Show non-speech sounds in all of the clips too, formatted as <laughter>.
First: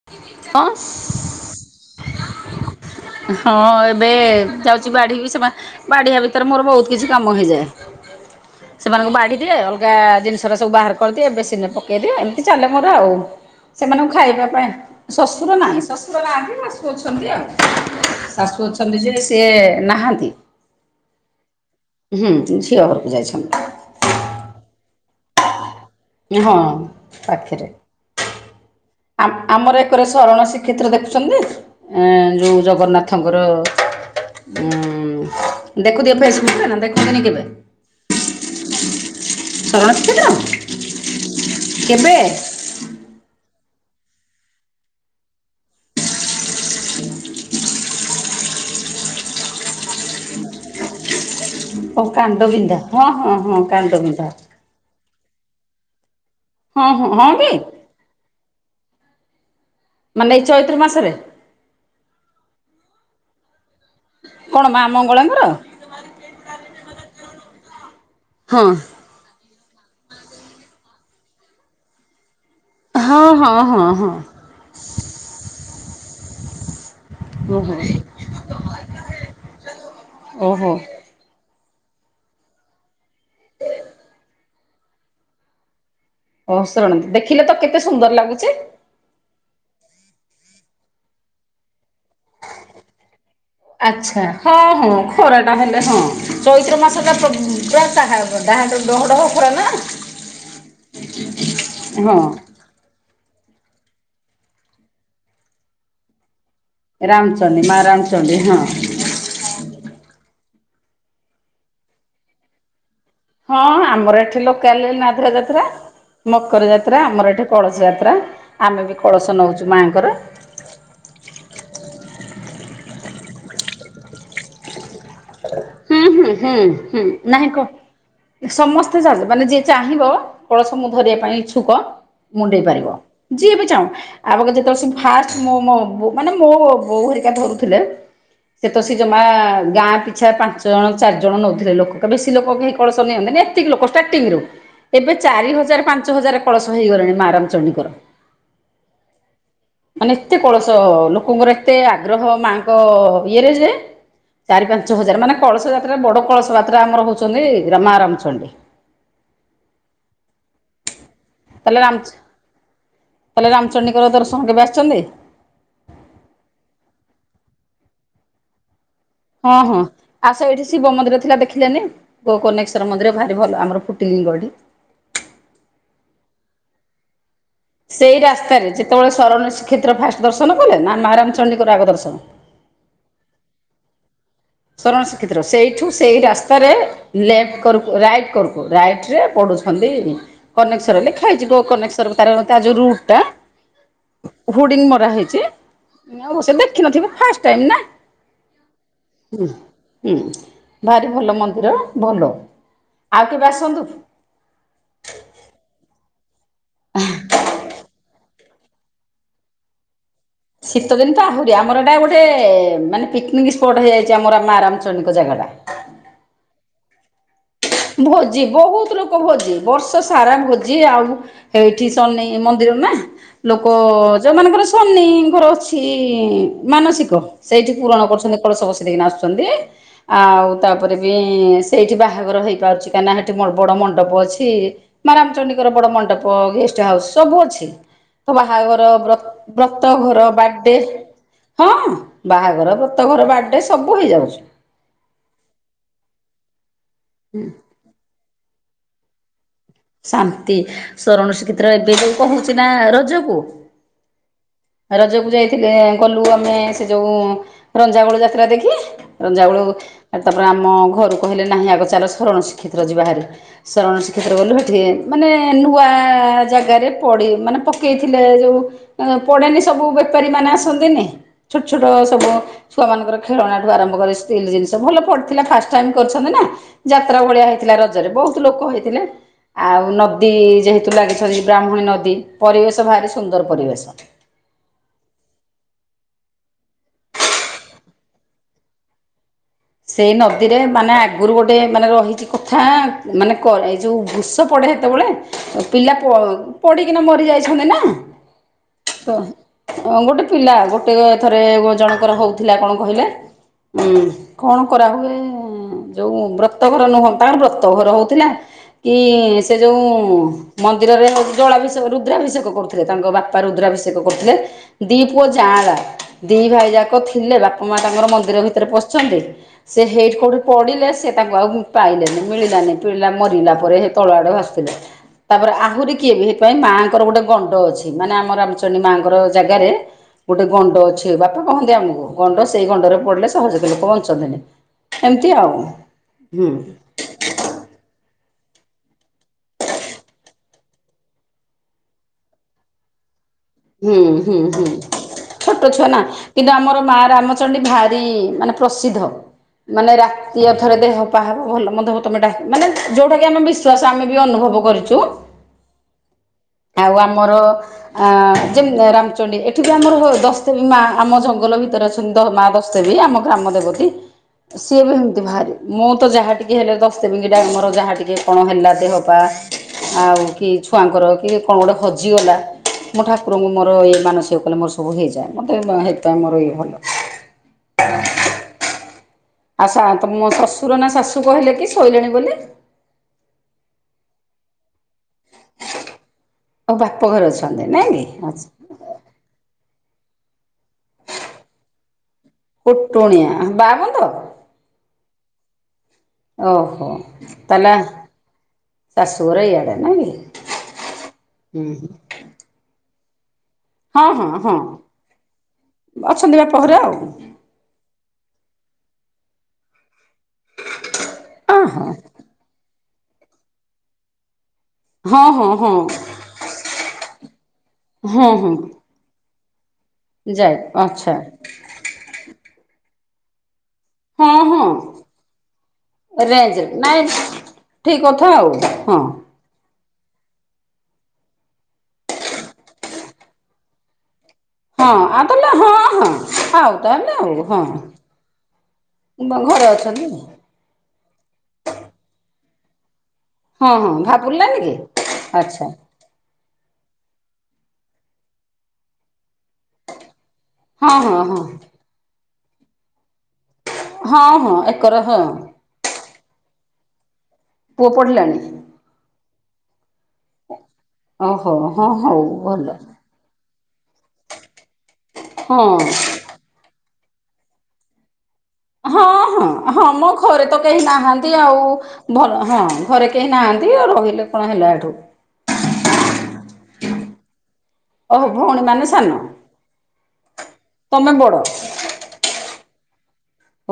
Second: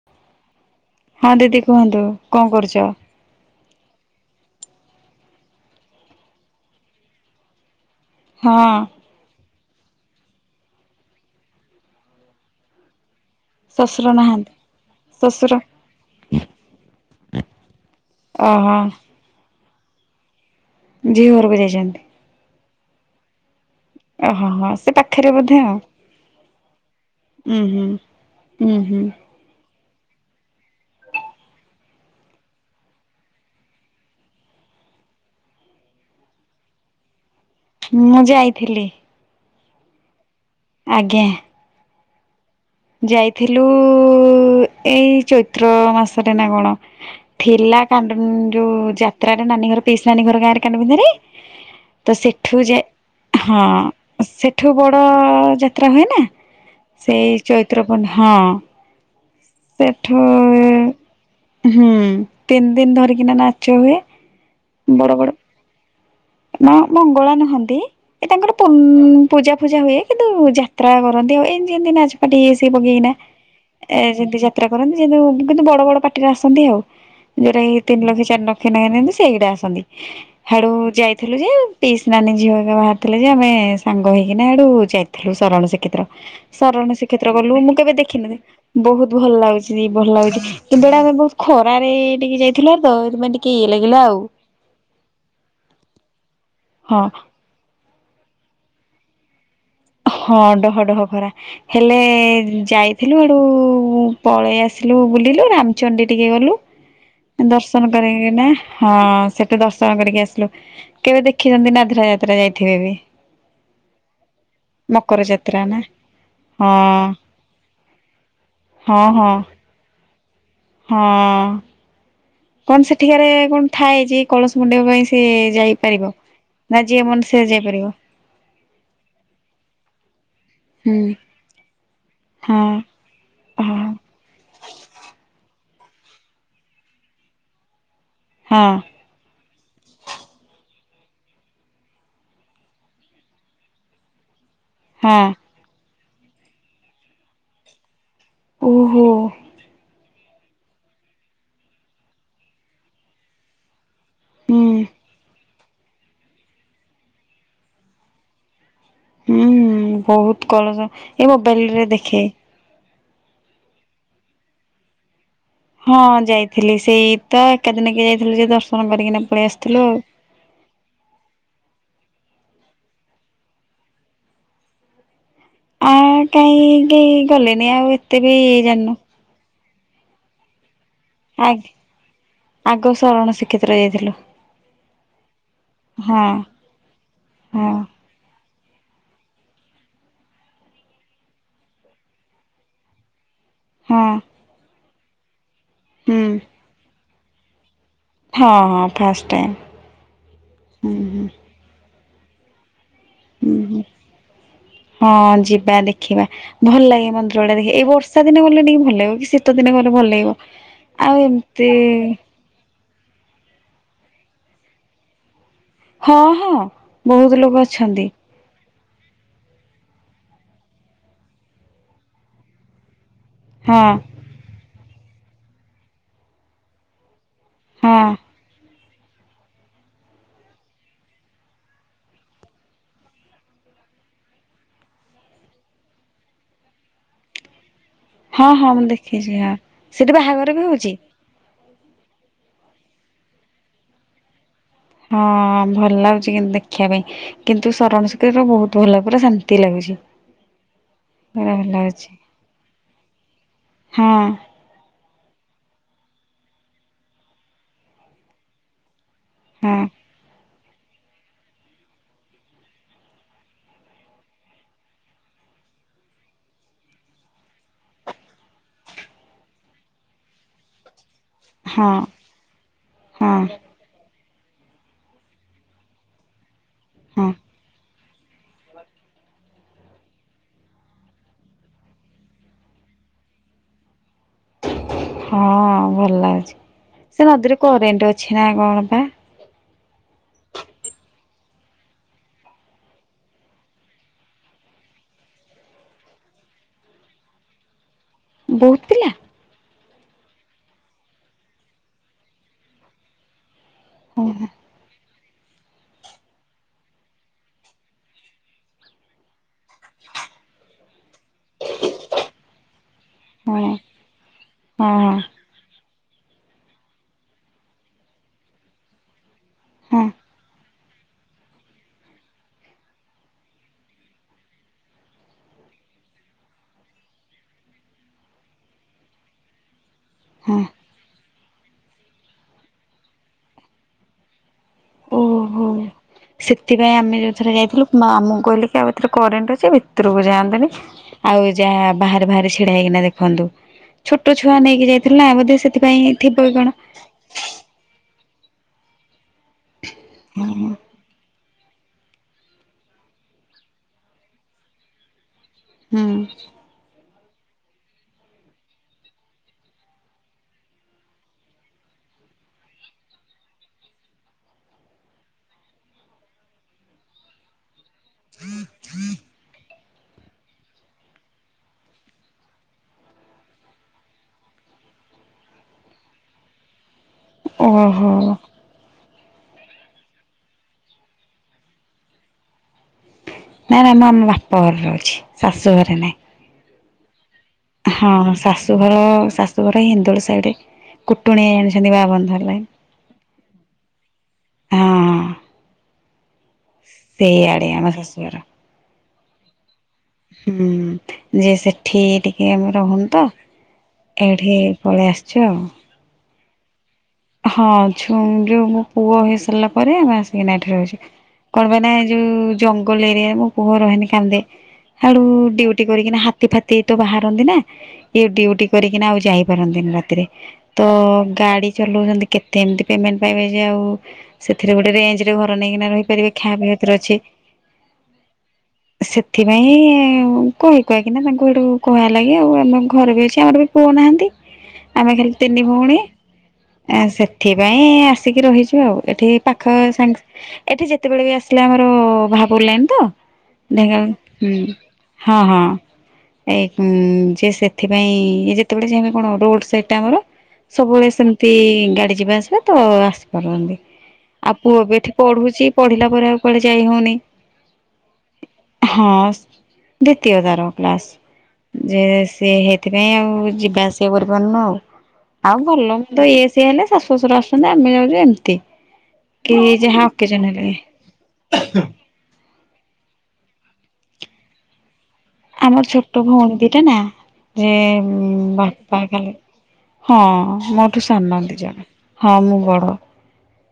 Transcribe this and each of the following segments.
<unintelligible> ହଁ ଦିଦି କୁହନ୍ତୁ କଁ କରୁଚ। ହଁ ଏବେ ଯାଉଚି ବଢ଼ିବି ସେମା ବାଢିବା ଭିତରେ ମୋରୋ ବୋହୁତ କିଛି କାମ ହେଇଯାଏ ହଁ ସେମାନଙ୍କୁ ବାଡି ଦିଏ ଅଲ୍ ଗା ଜିନିଷରା ସବୁ ବାହାର କରିଦିଏ ବେସିନରେ ପକେଇଦିଏ ଏମିତି ଚାଲେ ମୋରୋ ଆଉ। ଶ୍ୱଶୁର ସେମାନଙ୍କୁ ଖାଇବା ନାହାନ୍ତି ପାଇଁ ଶଶୁର ଶ୍ୱଶୁର ନାଇଁ ଶଶୁର ନାହାଁନ୍ତି ଶାଶୁ ଅଛନ୍ତି ଆଉ। ଶାଶୁ ଓହୋ ଅଛନ୍ତି ଯେ ସିଏ ନାହାନ୍ତି। ଝିଅ ଘରକୁ ଯାଇଚନ୍ତି। ହୁଁ ଝିଅ ଘରୁକୁ ଯାଇଛନ୍ ଏ ହଁ ହଁ ସେ ପାଖେରେ ବୋଧେ ଆଉ। ହଁ ଉୁଁ ପାଖେରେ ହୁଁ ହୁଁ ଆ ଆମର ଏକରେ ଶରଣ ଶ୍ରୀକ୍ଷେତ୍ର ଦେଖୁଛନ୍ତି ଏ ଯେଉଁ ଜଗନ୍ନାଥଙ୍କର ଉଁ ଦେଖୁଥେ ଫେସବୁକ୍ ରେ ନା ଦେଖନ୍ତିନି କେବେ ମୁଁ ଯାଇଥିଲି ଶରଣ ଶ୍ରୀକ୍ଷେତ୍ର ଆଜ୍ଞା କେବେ ଯାଇଥିଲୁ ଉ ଏଇ ଚୈତ୍ର ମାସରେ ନା କଣ ଥିଲା କାନ୍ଦ ଯୋଉ ଯାତ୍ରା ରେ ନାନୀ ଘର ପିଉସୀ ନାନୀ ଘର ଗାଁରେ କାନ ବିନ୍ଧାରେ ଓ ତ କାଣ୍ଡ ସେଠୁ ବିନ୍ଧା ହଁ ଯାଇ ହଁ କାଣ୍ଡ ବିନ୍ଧା ସେ ଠୁ ବଡ଼ ଯାତ୍ରା ହୁଏ ନା ହଁ ହଁ ହଁ ବି ଚିତ୍ରପଣ୍ଡା ହଁ ସେଠୁ ମାନେ ଏଇ ଚୈତ୍ର ମାସରେ ହୁଁ ତିନି ଦିନ ଧରିକିନା ନାଚ ହୁଏ କଣ ମା ବଡ ବଡ ମଙ୍ଗଳାଙ୍କର ମା ମଙ୍ଗଳା ନାହାନ୍ତି ଏ ତାଙ୍କର ହଁ ପୁଉନ୍ ପୂଜା ଫୁଜା ହୁଏ କିନ୍ତୁ ଯାତ୍ରା କରନ୍ତି ଆଉ ଏମତି ଏମିତି ନାଚ ପାଟି ସେ ପକେଇକିନା ହଁ ହଁ ହଁ ଏ ହଁ ଯେମିତି ଯାତ୍ରା କରନ୍ତି ଯେ କିନ୍ତୁ ବଡ ବଡ ପାଟିରେ ଆସନ୍ତି ଆଉ ଯୋଉଟା କି ଓହୋ ଏଇ ତିନି ଲକ୍ଷ ଚାରି ଲକ୍ଷ ନଉ ନିଅନ୍ତି ସେଇଟା ଆସନ୍ତି ହାଡୁ ଓହୋ ଯାଇ ଥିଲୁ ଯେ ପିଉସୀ ନାନୀ ଝିଅ ଘରିକା ବାହାରିଥିଲେ ଯେ ଆମେ ସାଙ୍ଗ ହୋଇକିନା ଆଡ଼ୁ ଯାଇଥିଲୁ ଶରଣ ଶିକ୍ଷେତ୍ର ଓ ଶରଣ ଶୁଣନ୍ତୁ ଶ୍ରୀକ୍ଷେତ୍ର ଦେଖିଲେ ଗଲୁ ତ ମୁଁ କେତେ କେବେ ସୁନ୍ଦର ଦେଖିନିି ଲାଗୁଛି ବହୁତ ଭଲ ଲାଗୁଛି ଭଲ ଲାଗୁଛି କିନ୍ତୁ ଏଇଟା ଆମେ ବହୁତ ଖରାରେ ଟିକେ ଯାଇଥିଲ ତ ସେଥିପାଇ ଟି ଆଚ୍ଛା ହଁ ହଁ ଖରାଟା ହେଲେ ହଁ ଚୈତ୍ର ହଁ ମାସଟା ଉ ପୁରା ଟାହା ଡ଼ାହା ଡହଡହ ଖରା ନା ହଁ ଡହ ଡହ ଖରା ହେଲେ ହଁ ଯାଇ ଥିଲୁ ଏଡ଼ୁ ପଳେଇ ଆସିଲୁ ବୁଲିଲୁ ରାମଚଣ୍ଡୀ ଟିକେ ଗଲୁ ରାମଚଣ୍ଡୀ ମା ଦର୍ଶନ ରାମଚଣ୍ଡୀ କରିକିନା ହଁ ସେଠ ତୋ ଦର୍ଶନ କରିକି ଆସିଲୁ କେବେ ଦେଖିନନ୍ତି ନାଧରା ଯାତ୍ରା ଯାଇଥିବେ ବି ହଁ ଆମର ଏଠି ଲୋକ ମକର କାଲିନାଧୀର ଯାତ୍ରା ନା ମକର ଯାତ୍ରା ହଁ ଆମର ଏଠି କଳସ ଯାତ୍ରା ଆମେ ବି ହଁ ହଁ କଳସ ନଉଛୁ। ମାଙ୍କର। ହଁ। କଣ ସେଠିକାରେ କଣ ଥାଏ ଯେ କଳସ ମୁଣ୍ଡେଇବା ପାଇଁ ସିଏ ହୁଁ ଯାଇପାରିବ ହୁଁ ହୁଁ ନା ହୁଁ ଯିଏ ମନ ସିଏ ନାହିଁ କ ଯାଇପାରିବ? ସମସ୍ତେ ଯାଉଚ ମାନେ ଯିଏ ଚାହିଁବ କଳସ ମୁ ହୁଁ ଧରିବା ପାଇଁ ଇଚ୍ଛୁକ ହଁ ମୁଣ୍ଡେଇ ପାରିବ। ଯିଏ ବି ହଁ ଚାହୁଁ। ଆ ଗକା ଯେତେବେଳେସି ଫାଷ୍ଟ ମୋ ମୋ ବୋଉ ମାନେ ମୋ ବୋଉ ବୋଉ ହେରିକା ଧରୁଥିଲେ ହଁ। ସେତବେଳେ ଜମା ଗାଁ ପି ଚ୍ଛା ପାଞ୍ଚ ଜଣ ଚାରି ଜଣ ନଉଥିଲେ ଲୋକ ବେଶୀ ଲୋକ କେହି କଳସ ନିଅନ୍ତିନି ଏତିକି ଲୋକ ଷ୍ଟାର୍ଟିଂ ରୁ। ଏବେ ହଁ ଚାରି ହଜାର ପାଞ୍ଚ ହଜାର କଳସ ହେଇଗଲେଣି ମା ରାମଚଣ୍ଡୀଙ୍କର। ଓହୋ। ମାନେ ଏତେ କଳସ ଲୋକଙ୍କର ଏତେ ଆଗ୍ରହ ମାଙ୍କ ଇଏରେ ଯେ ହୁଁ ଚାରି ପାଞ୍ଚ ହଜାର ମାନେ କଳସ ଯାତ୍ରା ବଡ କଳସ ଯାତ୍ରା ଆମର ହଉଛନ୍ତି ରା ମା ଆ ରାମଚଣ୍ଡୀ। ହୁଁ ବହୁତ କଲସ ଏ ମୋବାଇଲରେ ଦେଖେ। ତାଲେ ରାମଚଣ୍ଡୀଙ୍କର ଦର୍ଶନ କେବେ ଆସିଛନ୍ତି? ହଁ ଯାଇଥିଲି ସେଇ ତ ଏକା ଦିନକେ ଯାଇଥିଲୁ ସେ ଦର୍ଶନ କରିକିନା ପଳେଇ ହଁ-ହଁ। ଆସିଥିଲୁ ଆଉ। ଆସ ଏଠି ଶିବ ମନ୍ଦିର ଥିଲା ଦେଖିଲୋନି। ଗୋ କନେଶ୍ଵର ମନ୍ଦିର ଭାରି ଭଲ ଆମର ଫୁଟିଲିଙ୍ଗ ଏଠି। ଆ କାହିଁକି ଗଲେନି ଆଉ ସେଇ ଏତେ ବି ରାସ୍ତାରେ ଜାନିନୁ ଯେତେବେଳେ ଶରଣ ଶ୍ରୀକ୍ଷେତ୍ର ଫାଷ୍ଟ ଦର୍ଶନ କଲେ ନା ମା ଆ ରାମଚଣ୍ଡୀଙ୍କର ଆଗ ଦର୍ଶନ? ଆଗ ସରଣ ଶ୍ରୀକ୍ଷେତ୍ର ଯାଇଥିଲୁ। ଶରଣ ଶ୍ରୀକ୍ଷେତ୍ର ସେଇଠୁ ହଁ ସେଇ ରାସ୍ତାରେ ଲେଫ୍ଟ ହଁ କରକୁ ରାଇଟ୍ କରୁ ରାଇଟ୍ରେ ପଡ଼ୁଛନ୍ତି। କନେକ୍ସର୍ ଲେଖା ହେଇଛି ଗୋନେକ୍ସ୍ୱର ତାର ଯୋଉ ରୁଟ୍ ଟା ହଁ। ହୁଡିଙ୍ଗ ମରା ହେଇଛି ହୁଁ। ଆଉ ସେ ଦେଖିନଥିବେ ଫାଷ୍ଟ ଟାଇମ୍ ନା। ହଁ ଅ। ହିଁ ହୁଁ ଭାରି ହୁଁ ଭଲ ମନ୍ଦିର ଭଲ ଆଉ କେବେ ହୁଁ ହୁଁ। ଆସନ୍ତୁ? ହଁ ଯିବା ଦେଖିବା। ଭଲ ଲାଗେ ମନ୍ଦିର ଟା ଦେଖେ ଏଇ ବର୍ଷା ଦିନ ଗଲେ ଟିକେ ଭଲ ଲାଗିବ କି ଶୀତ ଦିନ ଗଲେ ଭଲ ଲାଗିବ। ଶୀତଦିନ ଆଉ ତ ଆହୁରି ଏମିତି ଆମର ଏଇଟା ଗୋଟେ ମାନେ ପିକ୍ନିକ ସ୍ପଟ୍ ହେଇଯାଇଛି ଆମର ମା ରାମଚଣ୍ଡୀ ଙ୍କ ଜାଗା ଟା। ହଁ ହଁ ବହୁତ ଲୋକ ଅଛନ୍ତି। ଭୋଜି ବହୁତ ଲୋକ ଭୋଜି ବର୍ଷ ସାରା ଭୋଜି ଆଉ ଏଇଠି ସନେଇ ମନ୍ଦିର ନା। ଲୋକ ହଁ ଯୋଉମାନଙ୍କର ସନିଙ୍କର ଅଛି ମାନସିକ ସେଇଠି ପୂରଣ ହଁ। କରୁଛନ୍ତି। କଳସ ବସେଇ ଦେଇକିନା ଆସୁଛନ୍ତି। ଆଉ ତାପରେ ବି ସେଇଠି ବାହାଘର ହେଇ ପାରୁଛି କାହିଁନା ସେଠି ବଡ ମଣ୍ଡପ ଅଛି। ମା ରାମଚଣ୍ଡୀଙ୍କର ବଡ ମଣ୍ଡପ ଗେଷ୍ଟ ହାଉସ ସବୁ ଅଛି। ତ ହଁ ହଁ ମୁଁ ବାହାଘର ବ ଦେଖିଛି ହଁ ବ୍ରତ ସେଠି ଘର ବାହାଘର ବି ବାର୍ଥଡେ। ହଉଛି। ହଁ ବାହାଘର ବ୍ରତ ଘର ବାର୍ଥଡେ ସବୁ ହେଇଯାଉଛି। ହଁ ଭଲ ଲାଗୁଛି କିନ୍ତୁ ଦେଖିବା ପାଇଁ କିନ୍ତୁ ଶରଣ ଶୁତୀ ବହୁତ ଭଲ ପୁରା ଶାନ୍ତି ଲାଗୁଛି। ଶାନ୍ତି ଶରଣ ପୁରା ଭଲ ଶ୍ରୀକ୍ଷତ୍ର ଏବେ ଲାଗୁଛି। ଯୋଉ କହୁଛି ନା ରଜକୁ। ହଁ। ରଜକୁ ଯାଇଥିଲେ ଗଲୁ ଆମେ ସେ ଯୋଉ ରଞ୍ଜାଗୋଳ ଯାତ୍ରା ଦେଖି। ରଞ୍ଜାବେଳୁ ହଁ ତାପରେ ଆମ ଘରୁ କହିଲେ ନାହିଁ ଆଗଚାଲ ସରଣ ଶ୍ରୀଖେତ୍ର ଯିବା ହାରି। ଶରଣ ଶ୍ରୀକ୍ଷେତ୍ର କୁଗଲୁ ସେଠି ମାନେ ନୂଆ ଜାଗାରେ ପଡ଼ି ମାନେ ପକେଇଥିଲେ ଯୋ ଉ। <unintelligible> ପଡ଼େନି ସବୁ ବେପାରୀମାନେ ଆସନ୍ତିନି ଛୋଟ ଛୋଟ ହଁ ସବୁ ଛୁଆମାନଙ୍କର ହଁ ଖେଳନାଠୁ ଆରମ୍ଭ କରି ଷ୍ଟିଲ ଜିନିଷ ଭଲପଡ଼ିଥିଲା ଫାଷ୍ଟ୍ ଟାଇମ କରିଛନ୍ତି ନା। ଯାତ୍ରା ହଁ ଭଳିଆ ହେଇଥିଲା ରଜରେ ବହୁତ ଲୋକ ହେଇଥିଲେ। ଆଉ ନଦୀ ଯେହେତୁ ଲାଗିଛନ୍ତି ବ୍ରାହ୍ମଣୀ ନଦୀ ପରିବେଶ ଭାରି ସୁନ୍ଦର ପରିବେଶ। ହଁ ଭଲ ଲାଗୁଛି ସେ ନଦୀରେ କରେଣ୍ଟ ଅଛି ନା କଣ ବା? ସେଇ ନଦୀରେ ମାନେ ଆଗରୁ ଗୋଟେ ମାନେ ରହିଛି କଥା ମାନେ କ ଏଇ ଯେଉଁ ବୃଷ ପଡ଼େ ହେତେବେଳେ ପିଲା ପ ପଡିକିନା ମରି ଯାଇଛନ୍ତି ନା। ବହୁତ ପିଲା। ତ ଗୋଟେ ପିଲା ଗୋଟେଥରେ ଜଣଙ୍କର ହଉଥିଲା କଣ କହିଲେ? ଉୁଁ ହଁ କଣ କରାହୁଏ ଯୋଉ ବ୍ରତଘର ନୁହଁ ତାର ବ୍ରତ ଘର ହଉଥିଲା। କି ସେ ଯେଉଁ ମନ୍ଦିରରେ ହେଉ ଜଳାଭିଷେକ ରୁଦ୍ରାଭିଷେକ କରୁଥିଲେ ତାଙ୍କ ବା ହଁ ରୁଦ୍ରାଭିଷେକ କରୁଥିଲେ ହଁ ଦୀପୁଅ ଯାଆଁଳା। ଦିଇ ଭାଇ ଯାକ ଥିଲେ ବାପା ମା ତାଙ୍କର ମନ୍ଦିର ଭିତରେ ପଶଛନ୍ତି ସେ ହଁ ହେଇଠି କେଉଁଠି ପଡିଲେ ସେ ତାଙ୍କୁ ଆଉ ପାଇଲେନି ମିଳିଲାନି ପିଲା ମରିଲା ପରେ ସେ ତଳ ଆଡେ ଭାସୁଥିଲା। ତାପରେ ଆହୁରି କିଏବେ ହେଇଥିପାଇଁ ମାଆଙ୍କର ଗୋଟେ ଗଣ୍ଡ ଅଛି ମାନେ ଆମର ରାମଚଣ୍ଡୀ ମାଆଙ୍କର ଜାଗାରେ ଗୋଟେ ହଁ ଗଣ୍ଡ ଅଛି। ବାପା କହନ୍ତି ଆମକୁ ଗଣ୍ଡ ସେଇ ଗଣ୍ଡରେ ପଡିଲେ ସହଜ ରେ ଲୋକ ଏମିତି ଓହୋ। ଆଉ। ହୁଁ ସେଥିପାଇଁ ଆମେ ଯୋଉ ଥରେ ଯାଇଥିଲୁ ମା ଆମକୁ କହିଲି କି ଆଉ ଭିତରେ କରେଣ୍ଟ ଅଛି ଭିତରକୁ ଯାଆନ୍ତୁନି। ଆଉ ଯାହା ବାହାରେ ବାହାରେ ଛିଡା ହେଇକିନା ଦେଖନ୍ତୁ। ହୁଁ ଛୋଟ ହୁଁ ଛୁଆ ହୁଁ ନେଇକି ଯାଇଥିଲୁ ନା ବୋଧେ ଛୋଟ ଛୁଆ ସେଥିପାଇଁ ନା ଥିବ କି କିନ୍ତୁ କଣ ଆମର ମା ରାମଚଣ୍ଡୀ ଭାରି ମାନେ ପ୍ରସିଦ୍ଧ ମାନେ ରାତି ଅଧ ରେ ଦେହ କାହାର ଭଲ ମନ୍ଦ ହବ ତମେ ଡା ମାନେ ଯୋଉଟା କି ଆମେ ବିଶ୍ୱାସ ଆମେ ବି ଅନୁଭବ କରିଛୁ। ହଁ। ଆଉ ଆମର ଅଁ। ଯେମ୍ ରାମଚଣ୍ଡୀ ଏଠି ବି ଆମର ହୋ ଦଶଦେବୀ ମା ଆମ ଜଙ୍ଗଲ ଭିତରେ ଅଛନ୍ତି ଦ ମା ଦଶଦେବୀ ଆମ ଗ୍ରାମ ଦେବତି। <inaudible> ସିଏ ବି ଏମିତି ଭାରି ମୁଁ ତ ଯାହା ଟିକେ ହେଲେ ଦଶଦେବି ଙ୍କି ଡାକେ ମୋର ଯାହା ଟିକେ। ଯେ କଣ ହେଲା ଦେହ ପା। ଆଉ କି ଛୁଆଙ୍କର କି କଣ ଗୋଟେ ହଜିଗଲା ମୋ ଠାକୁ ଠକୁର ଙ୍କୁ ମୋର ଏଇ ମାନସିକ କଲେ ମୋର ସବୁ ହେଇଯାଏ ମୋତେ ହେଇଥି ପାଇଁ ମୋର ଇଏ ଭଲ। ଓହୋ। ଆଉ ସାଆନ୍ତ ମୋ ଶ୍ୱଶୁର ନା ଶାଶୁ କହିଲେ କି ଶୋଇଲେଣି ବୋଲି। ନାଇଁ ନାଇଁ ମୁଁ ଆମ ବାପା ଘରେ ରହୁଛି ଶାଶୁ ଘରେ ନାହିଁ। ତମେ ବାପଘରେ ଅଛନ୍ତି ନାଇଁ ହଁ ଆଛା। ଶାଶୁଘର ଶାଶୁଘର ହିନ୍ଦୁୋଳ ସାଇଡରେ କୁଟୁଣିଆ ଜଣିଛନ୍ତି ବା ବନ୍ଧ। କୁଟୁଣିଆ ବା ବନ୍ଧ। ହଁ। ଓହୋ ସେଇଆଡେ ତାହେଲେ ଆ ଆମ ଶାଶୁଘର। ଶାଶୁ ଘର ଇଆଡେ ନାଇ କି। ହୁଁ ଯେ ହୁଁ ସେଠି ଟିକେ ଆମେ ରହୁନି ତ। ହଁ ହଁ ହଁ ଏଇଠି ପଳେଇ ଆସିଛୁ ଆଉ। ଅଛନ୍ତି ବାପଘରେ ଆଉ। ହଁ ଛୁ ଯୋଉ ମୋ ପୁଅ ହେଇ ସାରିଲା ପରେ ଆମେ ଆସିକିନା ଏଠି ରହୁଛି ଅ କଣ ପାଇଁ ହଁ। ନା ଏ ଯୋଉ ଜଙ୍ଗଲ ଏରିଆରେ ମୋ ପୁଅ ରହେନି କାନ୍ଦେ। ସାଡୁ ହଁ ହଁ ହଁ ଡିଉଟି କରିକିନା ହାତୀ ଫାତି ତ ବାହାରନ୍ତି ନା। ଇଏ ହଁ ହଁ ଡଡିୁଟି କରିକିନା ଆଉ ଯାଇପାରନ୍ତିନି ରାତିରେ ଯାଇ ତ ଆଚ୍ଛା ଗାଡି। ଚଲଉଛନ୍ତି କେତେ ଏମିତି ପେମେଣ୍ଟ ପାଇବେ ଯେ ଆଉ ହଁ ହଁ। ସେଥିରେ ଗୋଟେ ରେଞ୍ଜ ରେ ଘର ନେଇକିନା ରହିପାରିବେ ଖାଇବା ବି ରେଞ୍ଜରେ ହେଥିରେ ନାଇଁ ଅଛି। ଠିକ କଥା ଆଉ ହଁ। ସେଥିପାଇଁ କହି କୁହା କିନା ତାଙ୍କୁ ସେଠୁ କୁହା ହେଲଗି ଆଉ ଆମ ଘର ବି ଅଛି ଆମର ବି ପୁଅ ନାହାଁନ୍ତି। ହଁ ଆମେ ଆଉ ଖାଲି ତାହେଲେ ତିନି ହଁ ଭଉଣୀ। ହଁ ଆଉ ତାହେଲେ ହଁ ସେଥିପାଇଁ ଆସିକି ରହିଛୁ ଆଉ ଏଠି ଘରେ ପଖ ଅଛନ୍ତି। ସା ଏଠି ଯେତେ ବେଳେ ବି ଆସିଲେ ଆମର ଭହାପୁର ଲାଇନ ତ। ହଁ ହଁ ଢେଙ୍କ ହୁଁ ଭାବୁଲାନି କି ହଁ ହଁ। ଆଚ୍ଛା। ଏଇ ଯେ ସେଥିପାଇଁ ଇଏ ଯେତେ ବେଳେ ଚାହିଁବେ କଣ ରୋଡ଼ ସାଇଟା ଆମର ହଁ ସବୁବେଳେ ହଁ ହଁ ସେମିତି ଗାଡି ଜିବା ଆସିବା ତ ଆସି ପାରନ୍ତି। ହଁ ହଁ ଆଉ ପୁଅ ଏକର ବି ଏଠି ହଁ ପଢୁଛି ପଢିଲା ପରେ ଆଉ କୁଆଡେ ଯାଇ ହଉନି। ପୁଅ ପଢିଲାଣି। ହ ସ୍ ଦ୍ୱିତୀୟ ତାର ଓହୋ ହଁ ହଉ କ୍ଲାସ୍। ଭଲ ଥି ପାଇଁ ଆଉ ଯିବା ଆସିବା କରି ପାରୁନୁ ଆଉ ଆଉ ହଁ ଗଲୁନୁ। ତ ଇଏ ସିଏ ହେଲେ ଶାଶୁ ଶଶୁର ଆସୁଛନ୍ତି ଆମେ ଜାଉଛୁ ଏମିତି। ହଁ କି ହଁ ହଁ ଯାହା ମ ଅକେଜନ ଘରେ ତ ହେଲେ କେହି ନାହାନ୍ତି ଆଉ। ଭଲ ହଁ ଘରେ କେହି ନାହାନ୍ତି ଆଉ ରହିଲେ କଣ ହେଲା ହେଠୁ। ଆଉ ମୋର ଛୋଟ ଭଉଣି ଦି ଟା ନା ଯେ ଓହୋ ଭଉଣୀ ମାନେ ବାପା ସାନ ଏକାଲେ। ହଁ ମୋଠୁ ତମେ ବଡ ସାନ ଦି ଜଣ ହଁ ମୁ ବଡ।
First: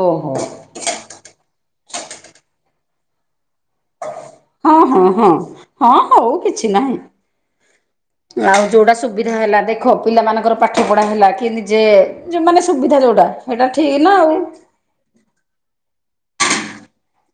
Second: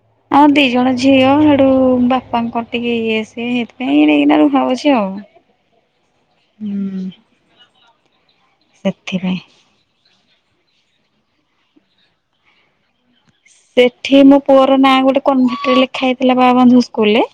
ଓ ହୋ। ଆମ ଦି ଜଣ ଝିଅ ହେଠୁ ବାପାଙ୍କର ଟିକେ ଇଏ ସିଏ ସେଇଥିପାଇଁ ଏଣେ ଏଇନା। ହଁ ହଁ ହଁ ହଁ ହଉ କିଛି ହୁଁ ନାହିଁ। ଆଉ ଯୋଉଟା ସୁବିଧା ସେଥିପାଇଁ। ହେଲା ଦେ ଦେଖ ପିଲା ମାନଙ୍କର ପାଠପଢା ହେଲା କି ନିଜେ ଯୋଉ ମାନେ ସବିଧା ଯୋଉଟା। ସେଇଟା ଠିକ ନା ସେଠି ମୋ ଆଉ ପୁଅର ନାଁ ଗୋଟେ କନଭେଣ୍ଟ ରେ ଲେଖା ହେଇଥିଲା ବା ବନ୍ଧ ସ୍କୁଲ ରେ।